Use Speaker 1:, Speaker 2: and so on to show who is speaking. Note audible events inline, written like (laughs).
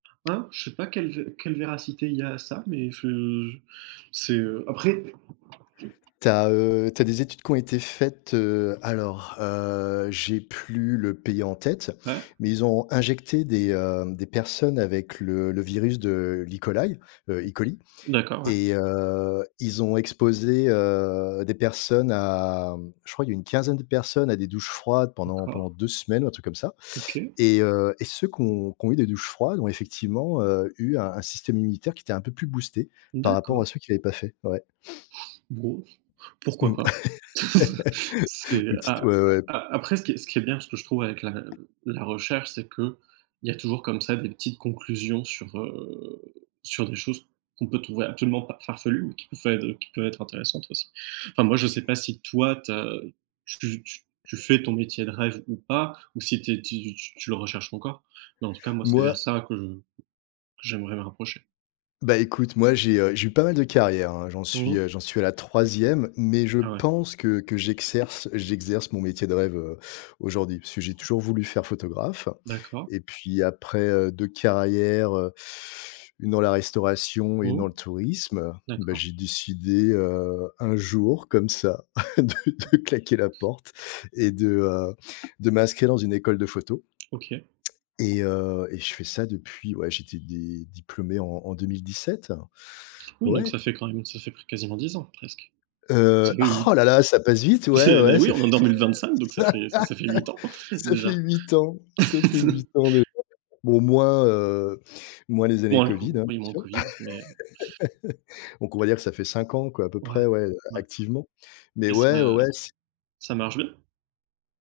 Speaker 1: Hein? Je sais pas quelle vé quelle véracité il y a à ça, mais ce c'est, heu après
Speaker 2: Tu as, heu, tu as des études qui ont été faites, heu, alors, heu, j'ai plus le pays en tête,
Speaker 1: Ouais.
Speaker 2: mais ils ont injecté des, heu, des personnes avec le le virus de l'E. coli, heu, E. coli
Speaker 1: D'accord, ouais.
Speaker 2: et heu, ils ont exposé, heu, des personnes à mmh je crois il y a une quinzaine de personnes à des douches froides pendant pendant
Speaker 1: D'accord.
Speaker 2: 2 semaines ou un truc comme ça
Speaker 1: OK.
Speaker 2: et heu et ceux qui ont qui ont eu des douches froides ont effectivement, heu, eu un un système immunitaire qui était un peu plus boosté par rapport
Speaker 1: D'accord.
Speaker 2: à ceux qui l'avaient pas fait, ouais. (sniffs)
Speaker 1: Bon, pourquoi
Speaker 2: Mmh.
Speaker 1: pas? (chuckles) C'est
Speaker 2: (laughs) Petite
Speaker 1: a
Speaker 2: ouais ouais.
Speaker 1: a après ce qui ce qui est bien ce que je trouve avec la la recherche, c'est qu'il y a toujours comme ça des petites conclusions sur, heu, sur des choses qu'on peut trouver actuellement pa farfelues, mais qui peut faire heu, qui peuvent être intéressantes aussi. Enfin moi, je sais pas si toi tu as ce que tu tu fais ton métier de rêve ou pas, ou si tu es tu tu tu le recherches encore. Mais en tout cas moi c'est
Speaker 2: Moi
Speaker 1: vers ça que que j'aimerais me rapprocher.
Speaker 2: bah écoute, moi j'ai, heu, j'ai pas mal de carrière hein. J'en
Speaker 1: Mmh
Speaker 2: suis,
Speaker 1: mh.
Speaker 2: heu, j'en suis à la 3e mais je
Speaker 1: Ah ouais.
Speaker 2: pense que que j'exerce- j'exerce mon métier de rêve, heu, aujourd'hui. Puisque j'ai toujours voulu faire photographe
Speaker 1: D'accord.
Speaker 2: et puis après, heu, 2 carrières, heu, une dans la restauration et une dans
Speaker 1: Oh.
Speaker 2: le tourisme, bah
Speaker 1: D'accord.
Speaker 2: j'ai décidé, heu, un jour comme ça (chuckles) de de claquer la porte et de, heu, de m'inscrire dans une école de photo.
Speaker 1: OK.
Speaker 2: Et heu et je fais ça depuis ouais, j'étais dé diplômé en en 2017.
Speaker 1: Oui donc
Speaker 2: Ouais.
Speaker 1: ça fait quand même ça fait plu quasiment 10 ans presque.
Speaker 2: Heu
Speaker 1: Ça fait hui
Speaker 2: oh là là! Ça passe vite ouais,
Speaker 1: (chuckles) bah
Speaker 2: ouais,
Speaker 1: oui
Speaker 2: ça fait
Speaker 1: on est en 2025 donc ça fait ça ça fait 8 ans
Speaker 2: (laughs) ça fait ça fait
Speaker 1: déjà.
Speaker 2: 8 ans, ça fait 8
Speaker 1: (laughs)
Speaker 2: ans dejà. Bon, moins, heu, moins les années
Speaker 1: Moins le
Speaker 2: covid
Speaker 1: co
Speaker 2: hein, bien
Speaker 1: oui, moins
Speaker 2: sûr.
Speaker 1: covid mais heu
Speaker 2: (laughs) Donc on va dire que ça fait 5 ans quoi à peu
Speaker 1: Ouais,
Speaker 2: près ouais, a
Speaker 1: ouais.
Speaker 2: activement, mais
Speaker 1: Et ça
Speaker 2: ouais, ouais, ouais, s
Speaker 1: ça marche bien?